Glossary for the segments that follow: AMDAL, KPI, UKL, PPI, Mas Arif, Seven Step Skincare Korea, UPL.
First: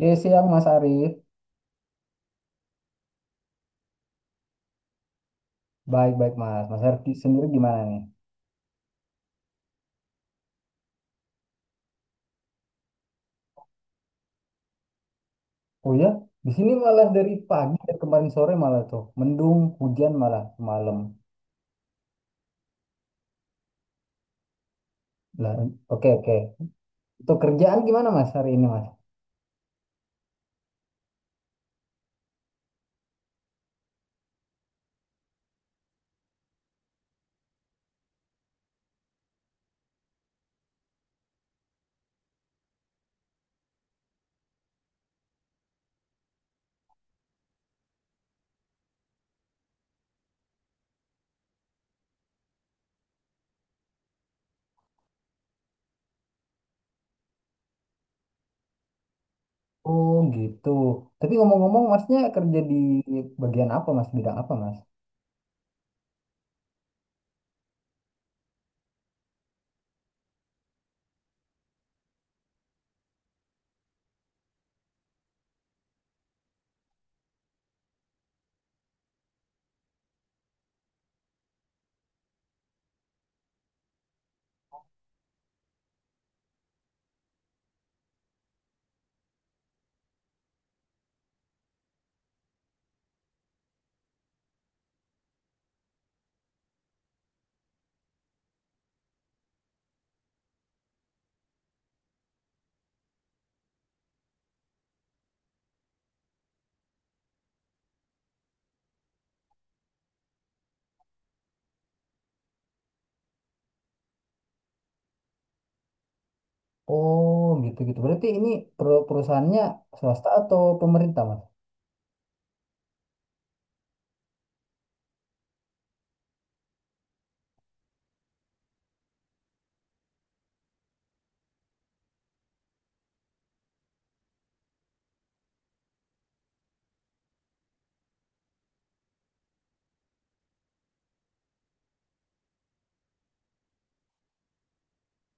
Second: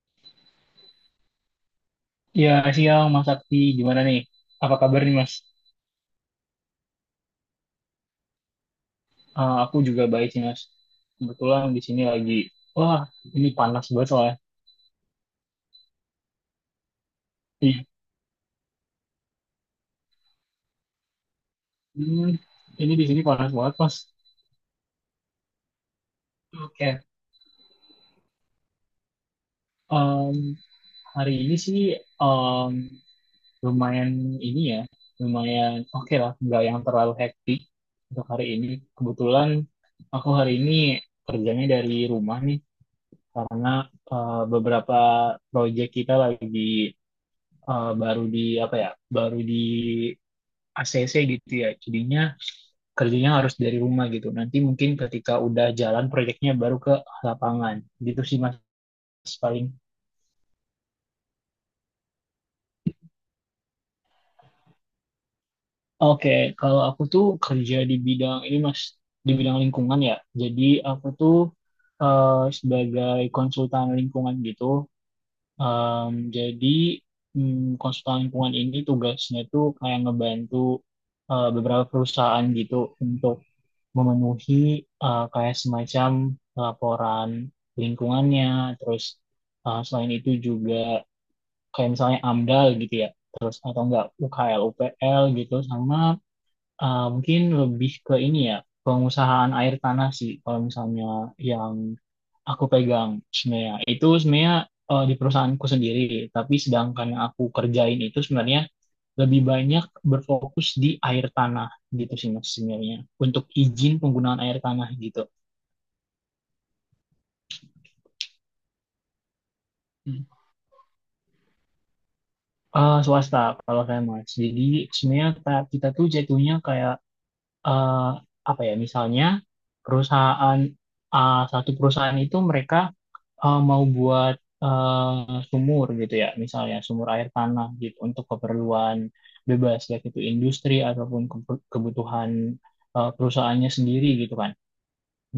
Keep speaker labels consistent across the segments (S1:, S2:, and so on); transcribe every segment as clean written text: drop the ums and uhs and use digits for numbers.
S1: Iya, siang Mas Arif.
S2: Ya, siang Mas Sakti. Gimana nih? Apa kabar nih Mas?
S1: Baik-baik Mas. Mas Arif sendiri gimana nih?
S2: Aku juga baik sih Mas. Kebetulan di sini lagi, wah ini panas banget soalnya.
S1: Oh ya, di sini malah dari pagi,
S2: Iya.
S1: dari kemarin sore malah tuh mendung, hujan malah malam.
S2: Hmm, ini di sini panas banget Mas.
S1: Lah, oke oke.
S2: Oke.
S1: Untuk kerjaan gimana Mas hari ini Mas?
S2: Em, hari ini sih em, lumayan ini ya, lumayan oke lah, nggak yang terlalu hektik untuk hari ini. Kebetulan aku hari ini kerjanya dari rumah nih, karena beberapa proyek kita lagi baru di apa ya baru di ACC gitu ya jadinya kerjanya harus dari rumah gitu, nanti mungkin ketika udah jalan proyeknya baru ke lapangan gitu sih mas paling.
S1: Oh gitu. Tapi ngomong-ngomong Masnya kerja di bagian apa Mas? Bidang apa Mas?
S2: Oke, kalau aku tuh kerja di bidang ini mas, di bidang lingkungan ya, jadi aku tuh eh, sebagai konsultan lingkungan gitu. Em, jadi konsultan lingkungan ini tugasnya tuh kayak ngebantu beberapa perusahaan gitu untuk memenuhi kayak semacam laporan lingkungannya, terus selain itu juga kayak misalnya AMDAL gitu ya, terus atau enggak UKL, UPL gitu, sama ah, mungkin lebih ke ini ya, pengusahaan air tanah sih. Kalau misalnya yang aku pegang sebenarnya itu sebenarnya di perusahaanku sendiri, tapi sedangkan yang aku kerjain itu sebenarnya lebih banyak berfokus di air tanah gitu sih mas sebenarnya, untuk izin penggunaan air tanah gitu.
S1: Oh gitu gitu. Berarti ini perusahaannya
S2: Hmm.
S1: swasta atau pemerintah Mas?
S2: Swasta kalau saya mas. Jadi sebenarnya kita tuh jatuhnya kayak eh, apa ya? Misalnya perusahaan, ah, satu perusahaan itu mereka mau buat sumur gitu ya, misalnya sumur air tanah gitu untuk keperluan bebas, baik itu industri ataupun kebutuhan perusahaannya sendiri gitu kan.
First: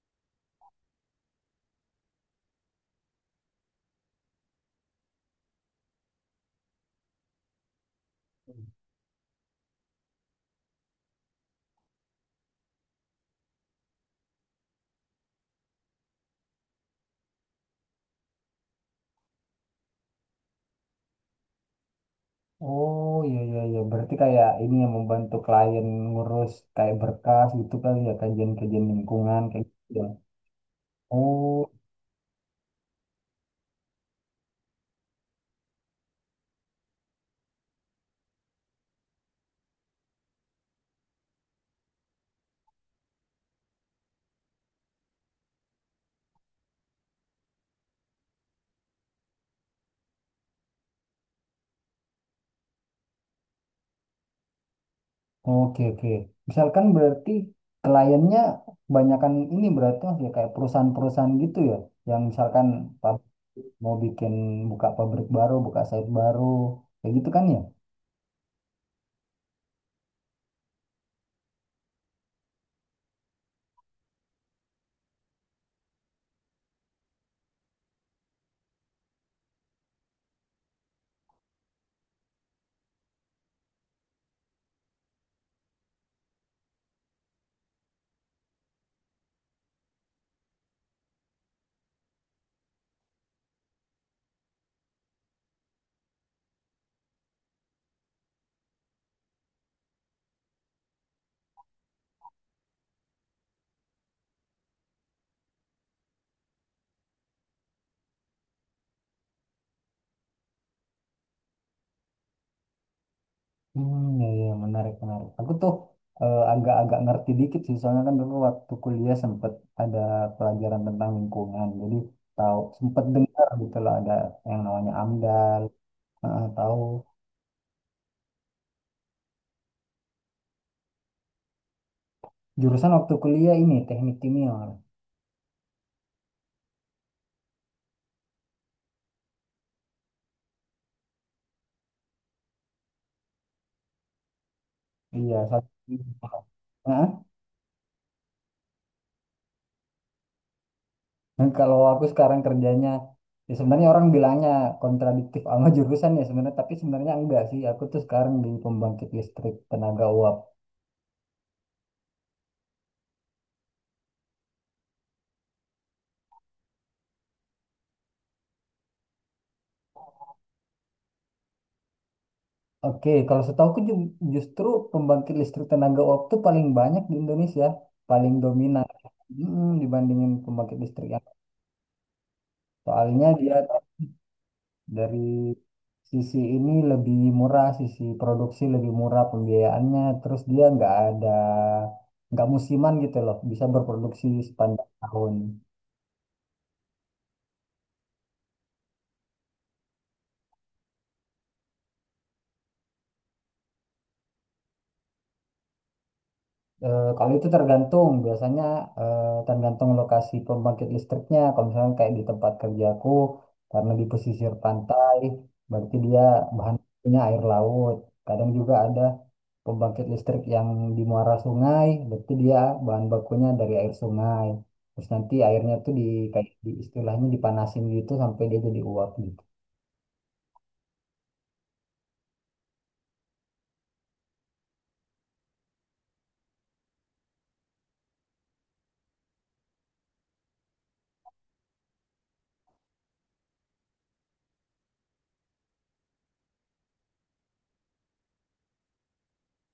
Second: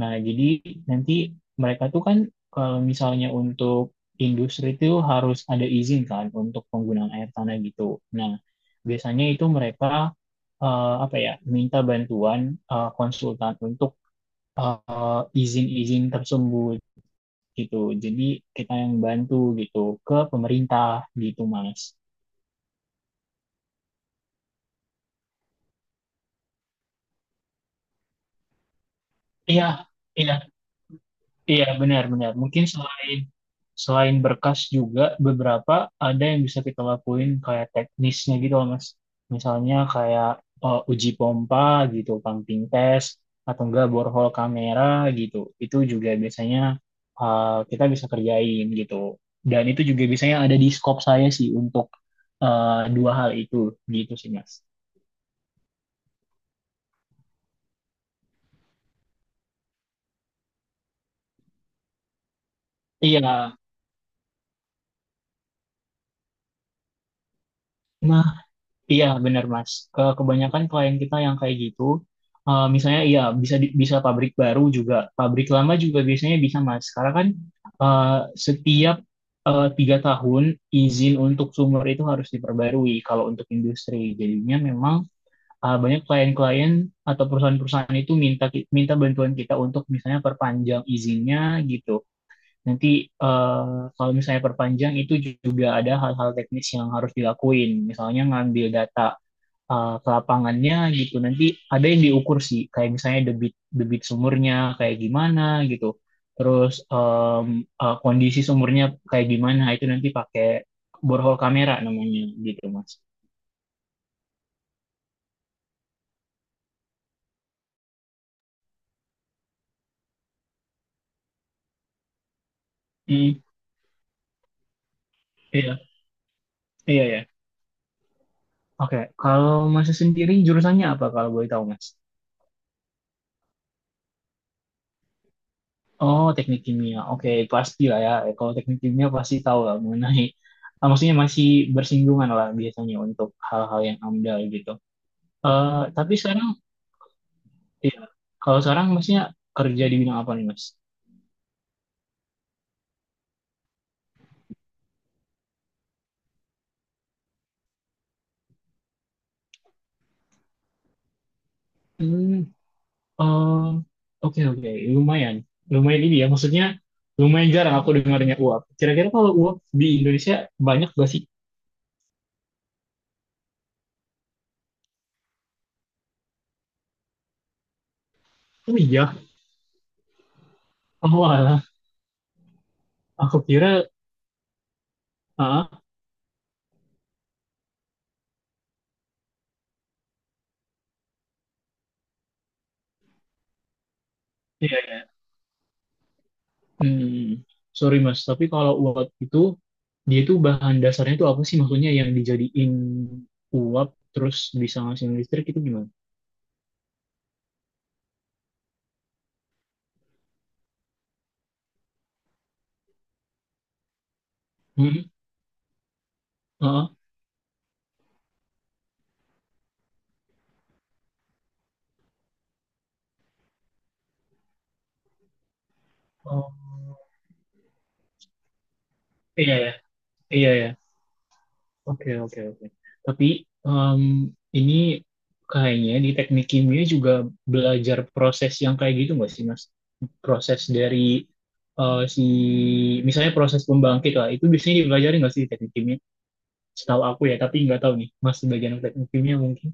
S2: Nah, jadi nanti mereka tuh kan kalau misalnya untuk industri itu harus ada izin kan untuk penggunaan air tanah gitu. Nah, biasanya itu mereka apa ya, minta bantuan konsultan untuk izin-izin tersebut gitu. Jadi kita yang bantu gitu, ke pemerintah gitu Mas.
S1: Oh iya iya iya, berarti kayak ini yang membantu klien ngurus kayak berkas gitu kali ya, kajian-kajian lingkungan kayak
S2: Iya,
S1: gitu ya.
S2: iya, iya
S1: Oh
S2: benar-benar. Mungkin selain selain berkas juga beberapa ada yang bisa kita lakuin kayak teknisnya gitu loh Mas. Misalnya kayak uji pompa gitu, pumping test atau enggak borehole kamera gitu. Itu juga biasanya eh, kita bisa kerjain gitu. Dan itu juga biasanya ada di scope saya sih untuk eh, dua hal itu gitu sih Mas.
S1: oke oke. Misalkan berarti kliennya kebanyakan ini berarti Mas, ya kayak perusahaan-perusahaan gitu ya, yang misalkan pab-
S2: Iya,
S1: mau bikin buka pabrik baru, buka site baru kayak gitu kan ya?
S2: nah, iya benar Mas. Kebanyakan klien kita yang kayak gitu, misalnya iya bisa bisa pabrik baru juga, pabrik lama juga biasanya bisa Mas. Karena kan eh, setiap 3 tahun izin untuk sumber itu harus diperbarui kalau untuk industri. Jadinya memang banyak klien-klien atau perusahaan-perusahaan itu minta minta bantuan kita untuk misalnya perpanjang izinnya gitu. Nanti eh, kalau misalnya perpanjang itu juga ada hal-hal teknis yang harus dilakuin. Misalnya ngambil data ke lapangannya gitu. Nanti ada yang diukur sih, kayak misalnya debit debit sumurnya kayak gimana gitu. Terus kondisi sumurnya kayak gimana itu nanti pakai borehole kamera namanya gitu, Mas.
S1: Hmm, iya, menarik, menarik. Aku tuh agak-agak ngerti dikit sih, soalnya kan dulu waktu kuliah sempet ada pelajaran tentang lingkungan, jadi tahu sempet
S2: Hmm,
S1: dengar gitu loh, ada yang namanya AMDAL.
S2: iya,
S1: Heeh, tahu.
S2: iya ya. Oke, kalau Mas sendiri jurusannya apa kalau boleh tahu, Mas?
S1: Jurusan waktu kuliah ini teknik kimia.
S2: Oh, teknik kimia. Oke, pasti lah ya. Kalau teknik kimia pasti tahu lah mengenai, ah, maksudnya masih bersinggungan lah biasanya untuk hal-hal yang amdal gitu.
S1: Iya,
S2: Eh,
S1: satu.
S2: tapi sekarang,
S1: Heeh.
S2: ya, kalau sekarang maksudnya kerja di bidang apa nih, Mas?
S1: Dan kalau aku sekarang kerjanya, ya sebenarnya orang bilangnya kontradiktif sama jurusan ya sebenarnya, tapi sebenarnya enggak sih. Aku tuh sekarang di pembangkit listrik tenaga uap.
S2: Hmm, eh, oke oke, lumayan, lumayan ini ya. Maksudnya lumayan jarang aku dengarnya uap. Kira-kira kalau uap di Indonesia banyak gak sih?
S1: Oke, kalau setahuku justru pembangkit listrik tenaga uap itu paling banyak di Indonesia, paling
S2: Oh
S1: dominan.
S2: iya,
S1: Mm, dibandingin pembangkit listrik yang
S2: oh alah.
S1: soalnya
S2: Aku
S1: dia
S2: kira,
S1: dari
S2: ah,
S1: sisi ini lebih murah, sisi produksi lebih murah pembiayaannya, terus dia nggak ada nggak musiman gitu loh, bisa berproduksi
S2: iya.
S1: sepanjang
S2: Iya.
S1: tahun.
S2: Hmm, sorry Mas, tapi kalau uap itu dia itu bahan dasarnya itu apa sih, maksudnya yang dijadiin uap terus bisa ngasihin listrik itu gimana?
S1: Kalau itu tergantung, biasanya tergantung lokasi pembangkit listriknya. Kalau misalnya kayak di tempat kerjaku, karena di pesisir
S2: Hmm,
S1: pantai, berarti dia bahan
S2: heeh.
S1: bakunya air laut. Kadang juga ada pembangkit listrik yang di muara sungai, berarti dia bahan bakunya dari air sungai. Terus nanti airnya tuh di kayak di
S2: Oh,
S1: istilahnya dipanasin gitu sampai dia jadi uap.
S2: iya ya, iya ya. Oke oke oke. Tapi em, ini kayaknya di teknik kimia juga belajar proses yang kayak gitu nggak sih Mas? Proses dari si misalnya proses pembangkit lah itu biasanya dipelajari nggak sih di teknik kimia? Setahu aku ya, tapi nggak tahu nih Mas, sebagian teknik kimia mungkin.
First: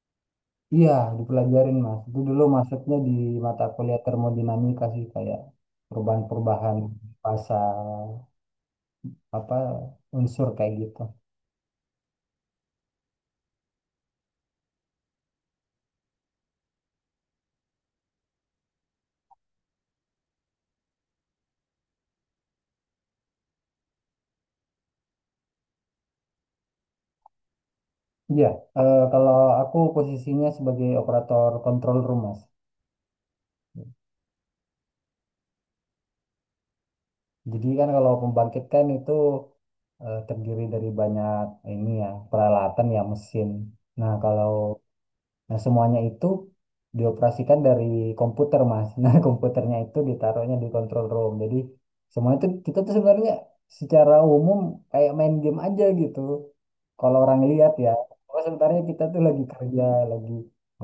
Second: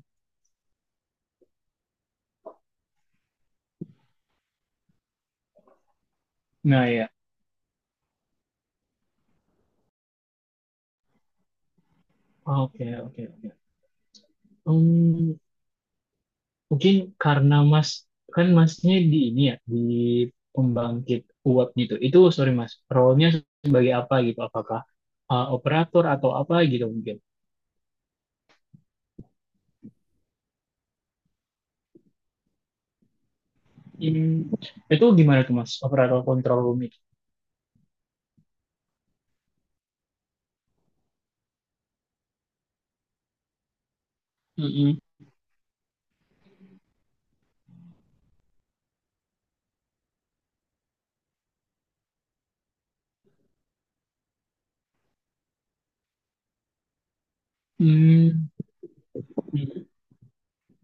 S1: Iya, dipelajarin Mas. Itu dulu masuknya di mata kuliah termodinamika sih, kayak perubahan-perubahan
S2: Nah ya,
S1: pasal apa unsur kayak gitu.
S2: oke oke oke. Hmm, mungkin karena Mas kan Masnya di ini ya, di pembangkit uap gitu. Itu sorry Mas, role-nya sebagai apa gitu? Apakah operator atau apa gitu mungkin?
S1: Iya, kalau aku posisinya sebagai operator kontrol room Mas.
S2: Hmm, Itu gimana tuh Mas, operator control room itu?
S1: Jadi kan kalau pembangkit kan itu terdiri dari banyak ini ya peralatan ya mesin. Nah, kalau
S2: Mm-mm.
S1: Nah, semuanya itu dioperasikan dari komputer, Mas. Nah, komputernya itu ditaruhnya di control room. Jadi, semua itu kita tuh sebenarnya secara umum kayak main game aja gitu. Kalau orang lihat ya, oh
S2: Hmm,
S1: sebenarnya kita tuh lagi kerja,
S2: hmm,
S1: lagi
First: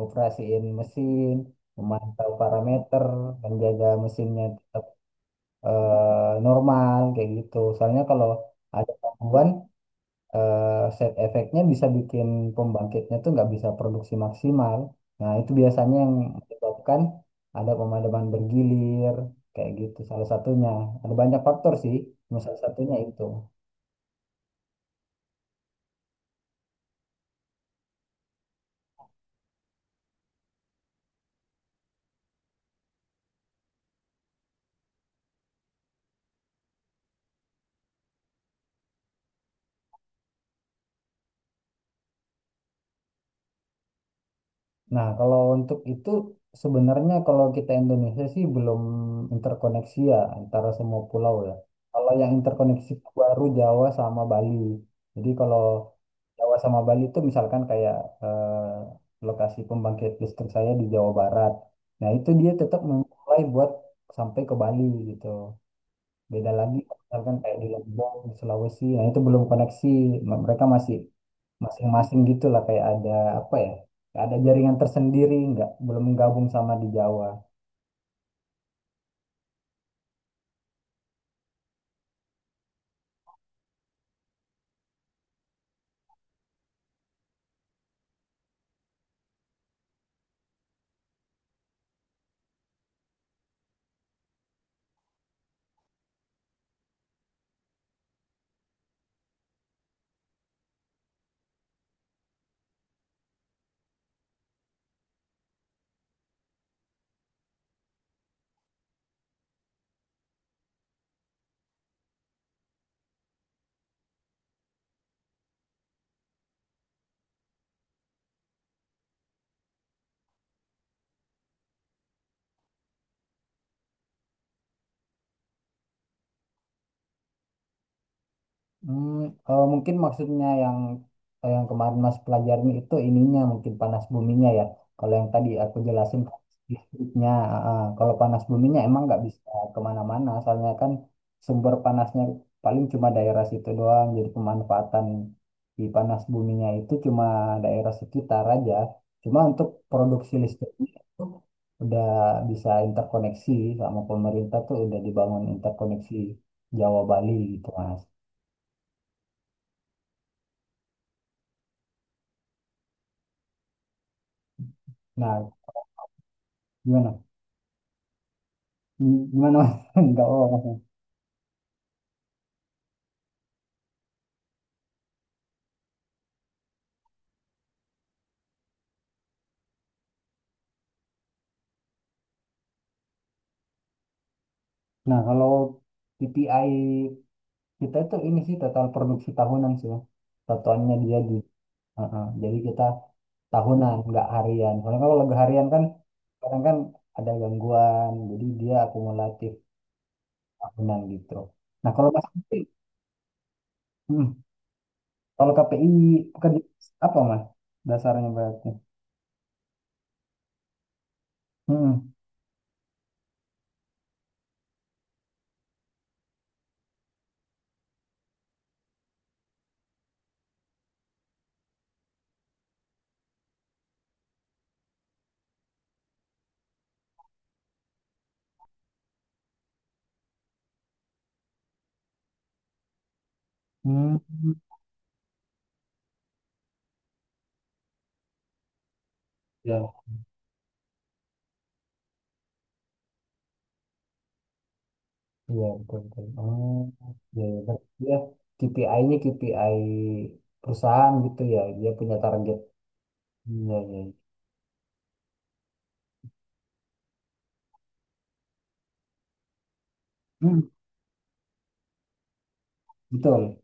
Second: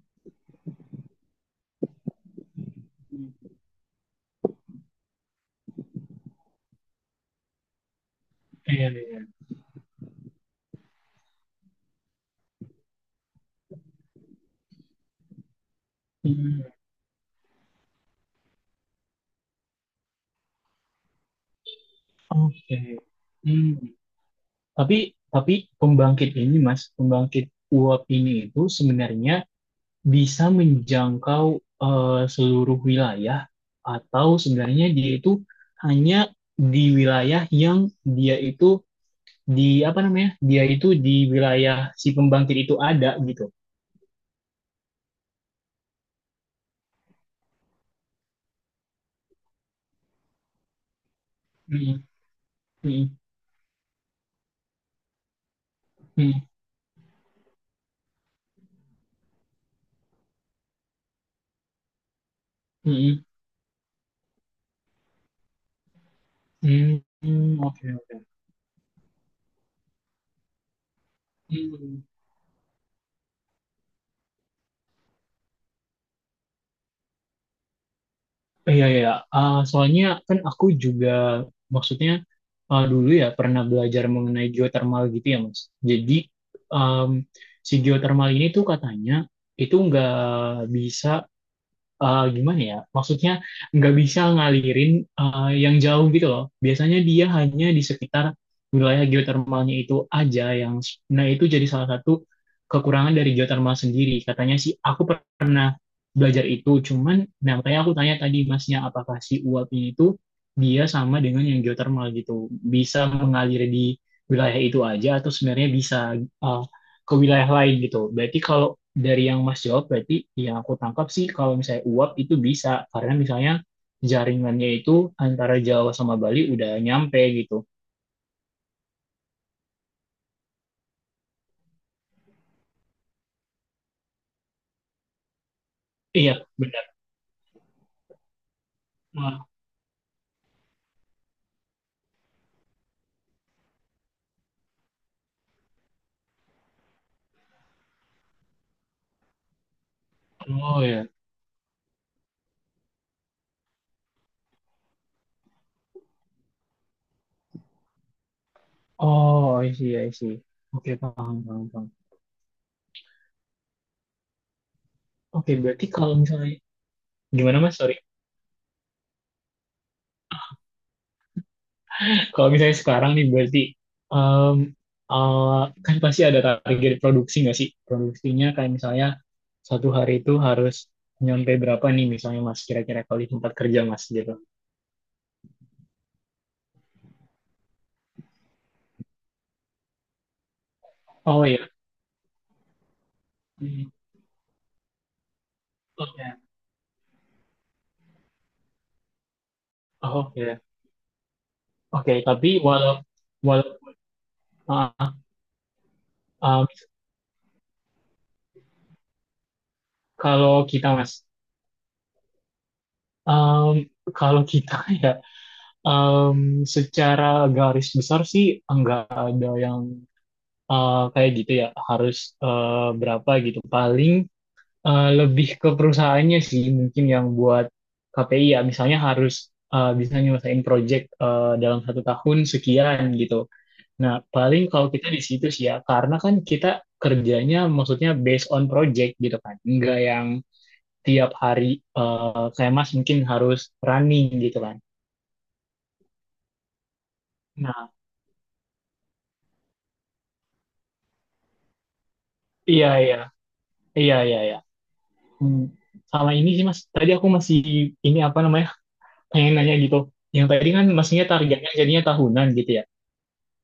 S1: operasiin mesin, memantau parameter, menjaga mesinnya tetap normal kayak gitu. Soalnya kalau
S2: iya
S1: ada
S2: iya.
S1: gangguan, side effect-nya bisa bikin pembangkitnya tuh nggak bisa produksi maksimal. Nah, itu biasanya yang
S2: Hmm,
S1: menyebabkan ada pemadaman bergilir, kayak gitu salah satunya. Ada banyak faktor sih, cuma salah
S2: oke.
S1: satunya itu.
S2: Hmm. Tapi tapi pembangkit ini Mas, pembangkit uap ini itu sebenarnya bisa menjangkau eh, seluruh wilayah atau sebenarnya dia itu hanya di wilayah yang dia itu di apa namanya dia itu di wilayah si pembangkit itu ada gitu.
S1: Nah, kalau untuk itu sebenarnya kalau kita Indonesia sih belum interkoneksi ya antara semua pulau ya.
S2: Mm,
S1: Kalau yang interkoneksi itu
S2: mm,
S1: baru Jawa sama Bali. Jadi kalau
S2: mm,
S1: Jawa sama Bali itu misalkan kayak eh, lokasi pembangkit listrik saya di Jawa Barat. Nah, itu dia tetap
S2: mm,
S1: memulai buat sampai ke Bali gitu. Beda lagi
S2: mm,
S1: misalkan kayak
S2: mm,
S1: di
S2: oke
S1: Lombok,
S2: oke.
S1: di Sulawesi, nah itu belum koneksi. Mereka masih
S2: Mm.
S1: masing-masing gitu lah kayak ada apa ya? Kayak ada jaringan tersendiri, nggak belum gabung sama di Jawa.
S2: Iya, iya. Iya. Ah, soalnya kan aku juga maksudnya ah, dulu ya pernah belajar mengenai geotermal gitu ya, Mas. Jadi em, si geotermal ini tuh katanya itu nggak bisa gimana ya? Maksudnya nggak bisa ngalirin yang jauh gitu loh. Biasanya dia hanya di sekitar wilayah geotermalnya itu aja yang nah itu jadi salah satu kekurangan dari geotermal sendiri. Katanya sih aku pernah belajar itu, cuman nah makanya aku tanya tadi masnya apakah si uap ini itu dia sama dengan yang geotermal gitu. Bisa mengalir di wilayah itu aja atau sebenarnya bisa eh, ke wilayah lain gitu. Berarti kalau dari yang Mas jawab berarti yang aku tangkap sih kalau misalnya uap itu bisa karena misalnya jaringannya itu antara Jawa sama Bali udah nyampe gitu.
S1: Hmm, mungkin maksudnya yang yang kemarin Mas pelajarin itu ininya mungkin panas buminya ya. Kalau yang tadi aku jelasin panas
S2: Iya, benar.
S1: listriknya, ah, ah, kalau panas buminya emang nggak
S2: Wah,
S1: bisa kemana-mana, soalnya kan sumber panasnya paling cuma daerah situ doang. Jadi pemanfaatan di panas buminya itu cuma daerah sekitar aja. Cuma untuk produksi
S2: oh
S1: listriknya
S2: ya.
S1: itu udah bisa interkoneksi sama pemerintah tuh udah dibangun interkoneksi Jawa Bali gitu Mas.
S2: Oh, I see, I see. Oke, paham, paham, paham.
S1: Nah,
S2: Oke, berarti kalau misalnya
S1: Gimana?
S2: gimana Mas? Sorry.
S1: Hmm, Gimana, Mas? Enggak apa-apa.
S2: Kalau misalnya sekarang nih berarti em, kan pasti ada target produksi nggak sih? Produksinya kayak misalnya 1 hari itu harus nyampe berapa nih misalnya Mas, kira-kira kalau di tempat kerja Mas gitu.
S1: Nah, kalau PPI kita itu ini sih total produksi tahunan sih. Mas. Satuannya dia di.
S2: Oh iya.
S1: Heeh. Jadi kita tahunan, enggak harian. Soalnya kalau lagu harian kan
S2: Oke,
S1: kadang kan ada gangguan, jadi dia akumulatif
S2: oh, oke,
S1: tahunan gitu. Nah, kalau
S2: oke.
S1: Mas
S2: Tapi
S1: Fikri,
S2: walau
S1: hmm,
S2: uh,
S1: kalau KPI pekerja
S2: um,
S1: apa Mas? Dasarnya berarti.
S2: kalau kita mas,
S1: Hmm.
S2: um, kalau kita ya, um, secara garis besar sih enggak ada yang kayak gitu ya, harus berapa gitu. Paling lebih ke perusahaannya sih mungkin yang buat KPI ya, misalnya harus bisa nyelesain project dalam 1 tahun sekian gitu.
S1: Hmm.
S2: Nah, paling kalau kita di situ sih ya, karena kan kita kerjanya maksudnya based on project gitu kan.
S1: Ya.
S2: Enggak yang tiap hari kayak Mas mungkin harus running gitu kan.
S1: Iya, betul, betul. Oh, iya, ya. Berarti
S2: Nah,
S1: dia KPI-nya KPI perusahaan gitu ya. Dia punya target.
S2: iya iya.
S1: Iya, iya, iya.
S2: Iya iya iya. Hmm. Sama ini sih Mas, tadi aku masih ini apa namanya? Pengen nanya gitu. Yang
S1: Hmm,
S2: tadi kan maksudnya targetnya jadinya tahunan gitu ya.
S1: betul.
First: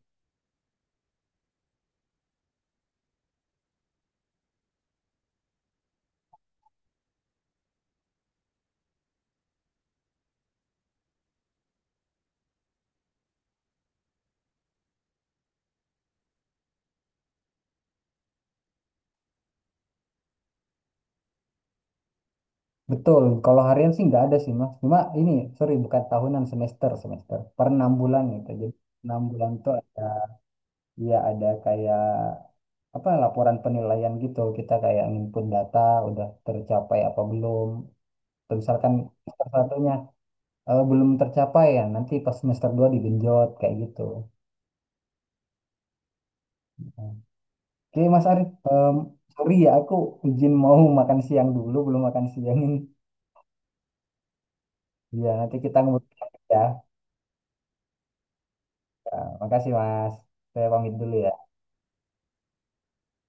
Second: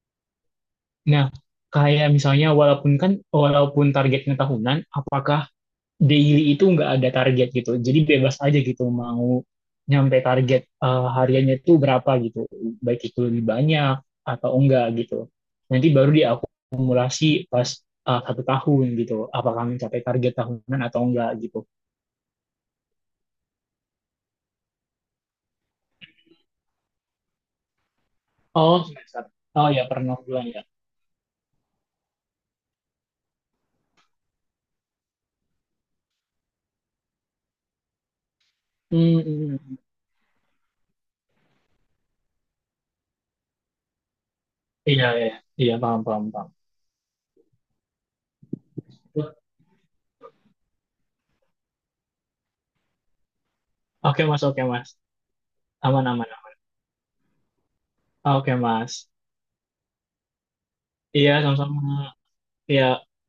S2: Nah, kayak misalnya walaupun kan walaupun targetnya tahunan, apakah daily itu nggak ada target gitu. Jadi bebas aja gitu mau nyampe target hariannya itu berapa gitu. Baik itu lebih banyak atau enggak gitu. Nanti baru diakumulasi pas 1 tahun gitu. Apakah mencapai target tahunan atau enggak gitu.
S1: Betul. Kalau harian sih nggak ada sih, Mas. Cuma ini, sorry, bukan tahunan, semester, semester. Per 6 bulan gitu. Jadi
S2: Oh
S1: enam
S2: semester.
S1: bulan
S2: Oh
S1: tuh
S2: ya
S1: ada,
S2: pernah bulan ya.
S1: ya ada kayak apa laporan penilaian gitu. Kita kayak nginput data, udah tercapai apa belum. Terus misalkan
S2: Hmm,
S1: semester
S2: hmm, hmm.
S1: satunya belum tercapai ya, nanti pas semester dua digenjot kayak gitu.
S2: Iya iya iya paham paham paham.
S1: Oke, Mas Arif, em, sorry ya, aku izin mau makan siang dulu, belum makan siang ini.
S2: Oke mas, oke mas,
S1: Ya, nanti kita
S2: aman
S1: ngobrol
S2: aman.
S1: lagi ya.
S2: Oke mas.
S1: Ya, makasih Mas. Saya pamit dulu
S2: Iya
S1: ya.
S2: sama-sama. Iya